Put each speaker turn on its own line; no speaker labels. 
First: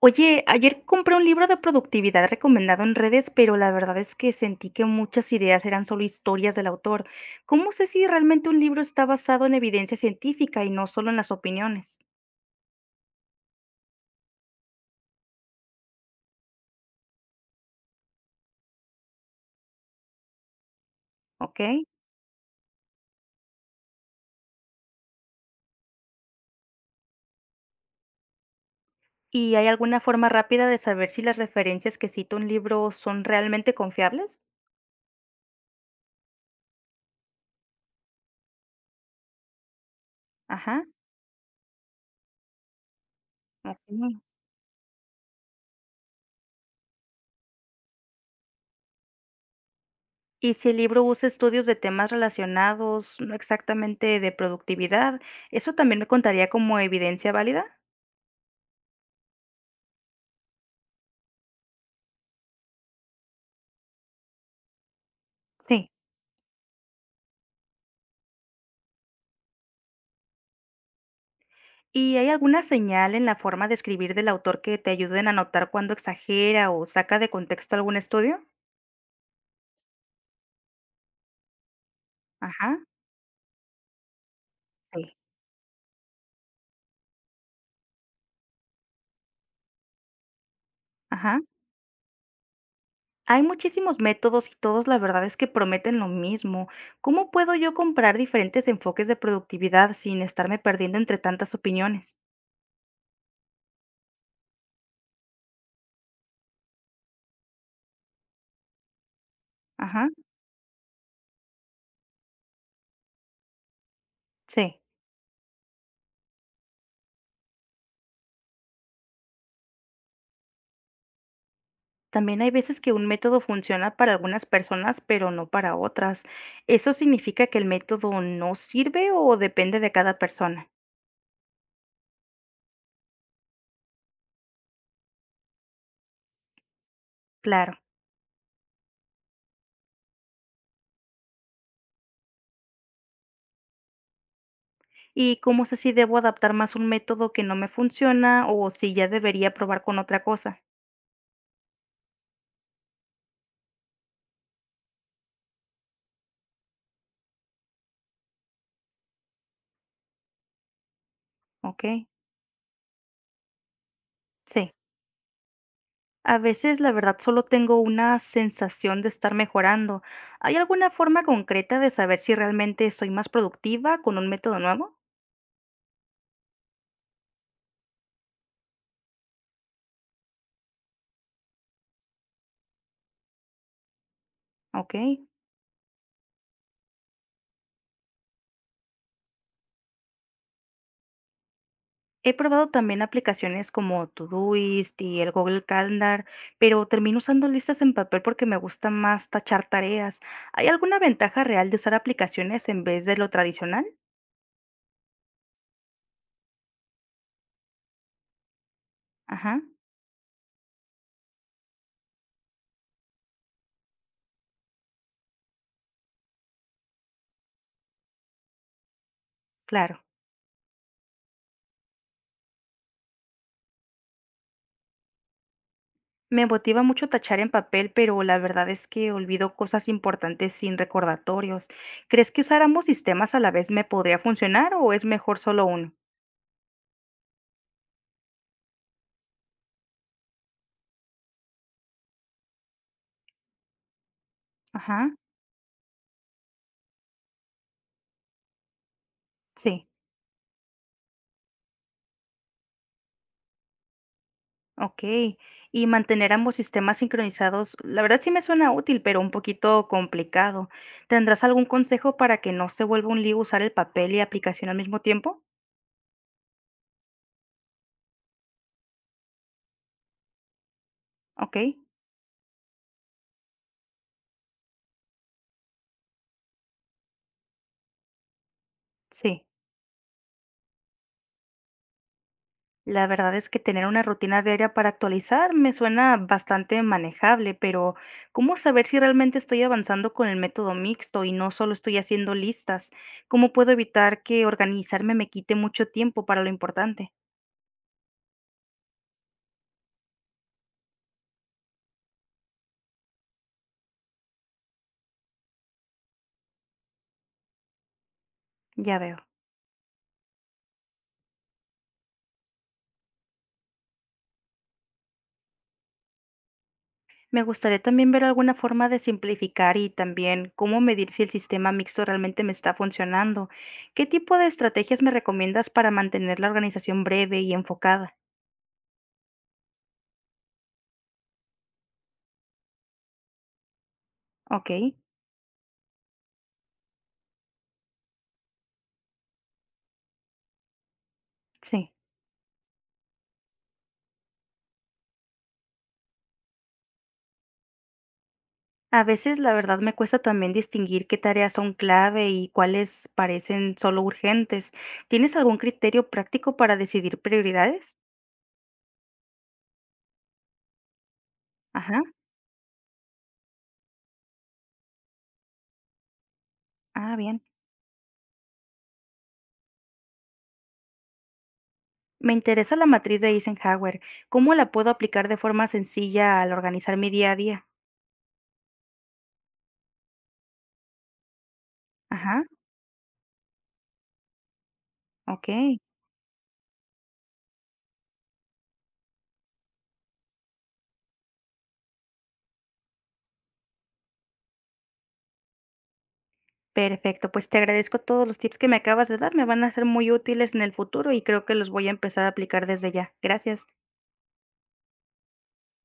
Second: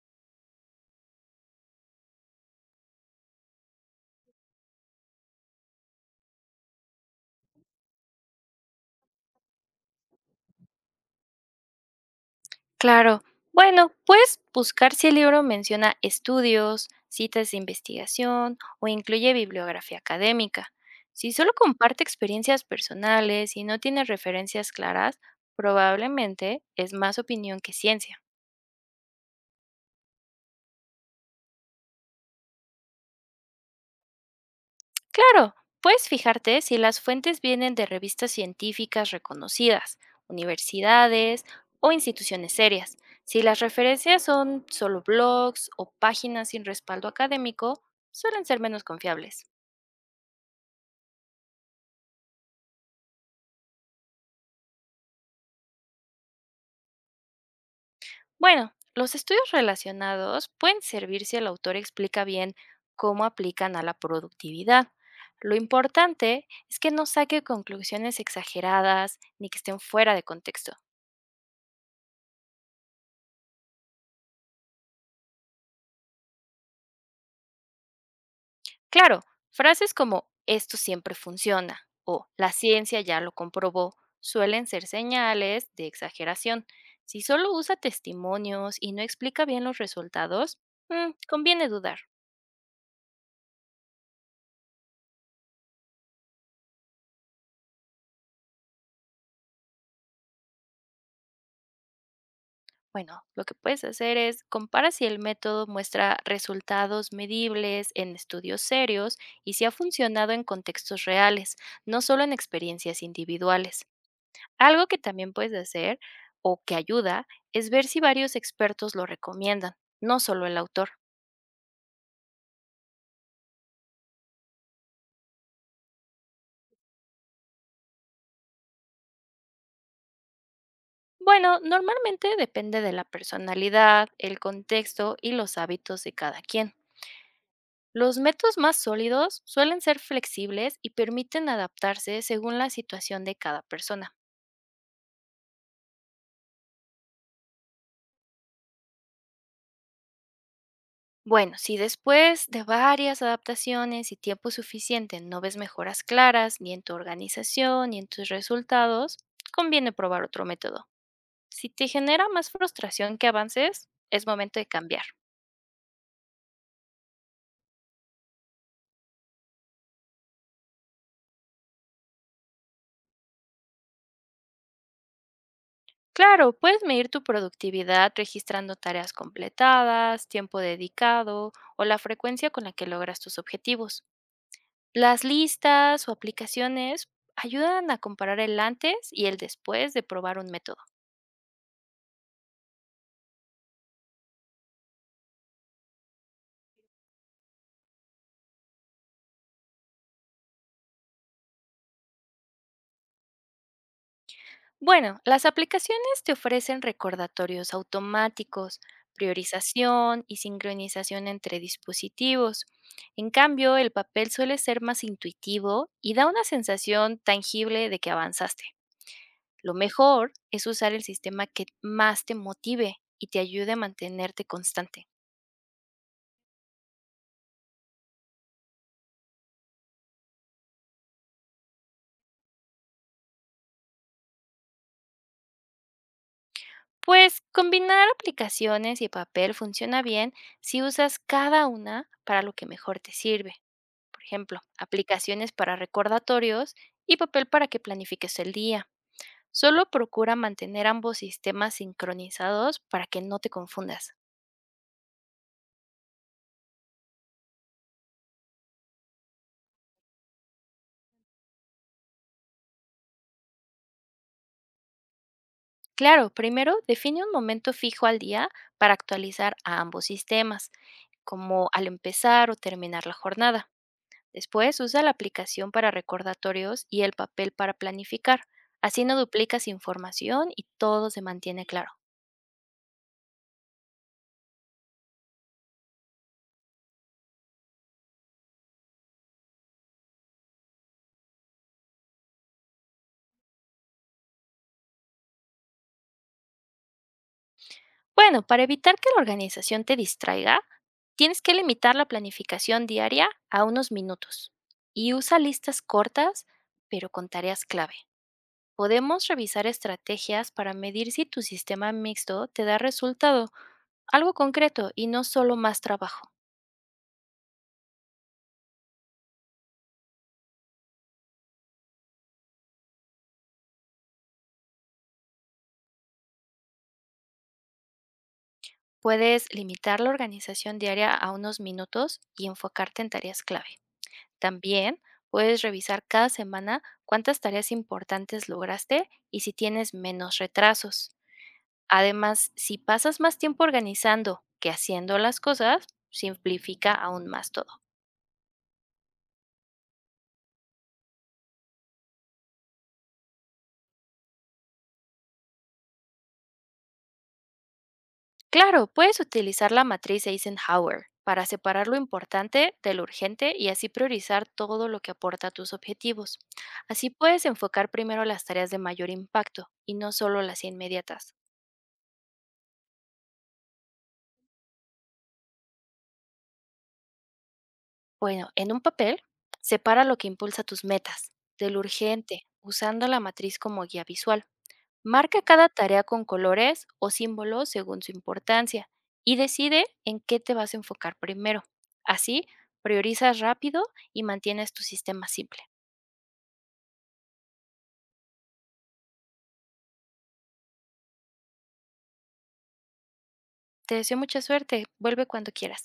Oye, ayer compré un libro de productividad recomendado en redes, pero la verdad es que sentí que muchas ideas eran solo historias del autor. ¿Cómo sé si realmente un libro está basado en evidencia científica y no solo en las opiniones?
Claro. Bueno, puedes buscar si el libro menciona estudios, citas de investigación o incluye bibliografía académica. Si solo
¿Ok?
comparte experiencias personales y no tiene referencias claras, probablemente es más opinión que ciencia.
¿Y hay alguna forma rápida de saber si las referencias que cita un libro son realmente confiables?
Claro, puedes fijarte si las fuentes vienen de revistas científicas reconocidas,
Ajá.
universidades o instituciones serias. Si las
Ok.
referencias son solo blogs o páginas sin respaldo académico, suelen ser menos confiables.
Y si el libro usa estudios de temas relacionados, no exactamente de productividad, ¿eso también me contaría como evidencia válida?
Bueno, los estudios relacionados pueden servir si el autor explica bien cómo aplican a la productividad. Lo
Sí.
importante es que no saque conclusiones exageradas ni que estén fuera de contexto.
¿Y hay alguna señal en la forma de escribir del autor que te ayuden a notar cuando exagera o saca de contexto algún estudio?
Claro, frases como esto siempre funciona o la
Ajá,
ciencia ya lo comprobó suelen ser
sí,
señales de exageración. Si solo usa testimonios y no explica bien los resultados,
ajá.
conviene dudar.
Hay muchísimos métodos y todos la verdad es que prometen lo mismo. ¿Cómo puedo yo comprar diferentes enfoques de productividad sin estarme perdiendo entre tantas opiniones?
Bueno, lo que puedes hacer es compara si el método muestra resultados medibles en estudios serios y si ha
Ajá,
funcionado en contextos reales, no solo en experiencias individuales.
sí.
Algo que también puedes hacer o que ayuda es ver si varios expertos lo recomiendan, no solo el autor.
También hay veces que un método funciona para algunas personas, pero no para otras. ¿Eso significa que el método no sirve o depende de cada persona?
Bueno, normalmente depende de la personalidad, el contexto y los hábitos de cada quien.
Claro.
Los métodos más sólidos suelen ser flexibles y permiten adaptarse según la situación de cada persona.
¿Y cómo sé si debo adaptar más un método que no me funciona o si ya debería probar con otra cosa?
Bueno, si después de varias adaptaciones y tiempo suficiente no ves mejoras claras ni en tu organización ni en tus resultados, conviene probar otro método. Si
¿Ok?
te genera más frustración que avances, es momento de
Sí.
cambiar.
A veces, la verdad, solo tengo una sensación de estar mejorando. ¿Hay alguna forma concreta de saber si realmente soy más productiva con un método nuevo?
Claro, puedes medir tu productividad registrando tareas completadas, tiempo dedicado o la frecuencia con la que logras tus objetivos.
Ok.
Las listas o aplicaciones ayudan a comparar el antes y el después de probar un método.
He probado también aplicaciones como Todoist y el Google Calendar, pero termino usando listas en papel porque me gusta más tachar tareas. ¿Hay alguna ventaja real de usar aplicaciones en vez de lo tradicional?
Bueno, las aplicaciones te ofrecen recordatorios automáticos,
Ajá,
priorización y sincronización entre dispositivos. En cambio, el papel suele ser más intuitivo y da una sensación tangible de que avanzaste. Lo
claro.
mejor es usar el sistema que más te motive y te ayude a mantenerte constante.
Me motiva mucho tachar en papel, pero la verdad es que olvido cosas importantes sin recordatorios. ¿Crees que usar ambos sistemas a la vez me podría funcionar o es mejor solo uno?
Pues combinar aplicaciones y papel funciona bien si usas cada una para lo que mejor te sirve. Por ejemplo,
Ajá,
aplicaciones para recordatorios y papel para que planifiques el día.
sí,
Solo procura mantener ambos sistemas sincronizados para que no te confundas.
ok. Y mantener ambos sistemas sincronizados, la verdad sí me suena útil, pero un poquito complicado. ¿Tendrás algún consejo para que no se vuelva un lío usar el papel y aplicación al mismo tiempo?
Claro, primero define un momento fijo al día para actualizar a ambos sistemas,
Ok,
como al empezar o terminar la jornada. Después usa la aplicación para recordatorios y el papel para planificar. Así no
sí.
duplicas información y todo se mantiene claro.
La verdad es que tener una rutina diaria para actualizar me suena bastante manejable, pero ¿cómo saber si realmente estoy avanzando con el método mixto y no solo estoy haciendo listas? ¿Cómo puedo evitar que organizarme me quite mucho tiempo para lo importante?
Bueno, para evitar que la organización te distraiga, tienes que limitar la planificación diaria a unos minutos y usa listas cortas, pero con tareas clave.
Ya veo.
Podemos revisar estrategias para medir si tu sistema mixto te da resultado, algo concreto y no solo más trabajo.
Me gustaría también ver alguna forma de simplificar y también cómo medir si el sistema mixto realmente me está funcionando. ¿Qué tipo de estrategias me recomiendas para mantener la organización breve y enfocada?
Puedes limitar la organización diaria a unos minutos y enfocarte en tareas clave.
Ok,
También puedes revisar cada semana cuántas tareas importantes lograste y si tienes menos retrasos.
sí.
Además, si pasas más tiempo organizando que haciendo las cosas, simplifica aún más todo.
A veces, la verdad, me cuesta también distinguir qué tareas son clave y cuáles parecen solo urgentes. ¿Tienes algún criterio práctico para decidir prioridades?
Claro, puedes utilizar la matriz Eisenhower para separar lo
Ajá.
importante de lo urgente y así priorizar todo lo que aporta a tus objetivos. Así
Ah, bien.
puedes enfocar primero las tareas de mayor impacto y no solo las inmediatas.
Me interesa la matriz de Eisenhower. ¿Cómo la puedo aplicar de forma sencilla al organizar mi día a día?
Bueno, en un papel, separa lo que impulsa tus metas de lo
Ajá.
urgente, usando la matriz como guía visual. Marca cada
Ok.
tarea con colores o símbolos según su importancia y decide en qué te vas a enfocar primero. Así, priorizas rápido y mantienes tu sistema simple.
Perfecto. Pues te agradezco todos los tips que me acabas de dar. Me van a ser muy útiles en el futuro y creo que los voy a empezar a aplicar desde ya. Gracias.
Te deseo mucha suerte. Vuelve cuando quieras.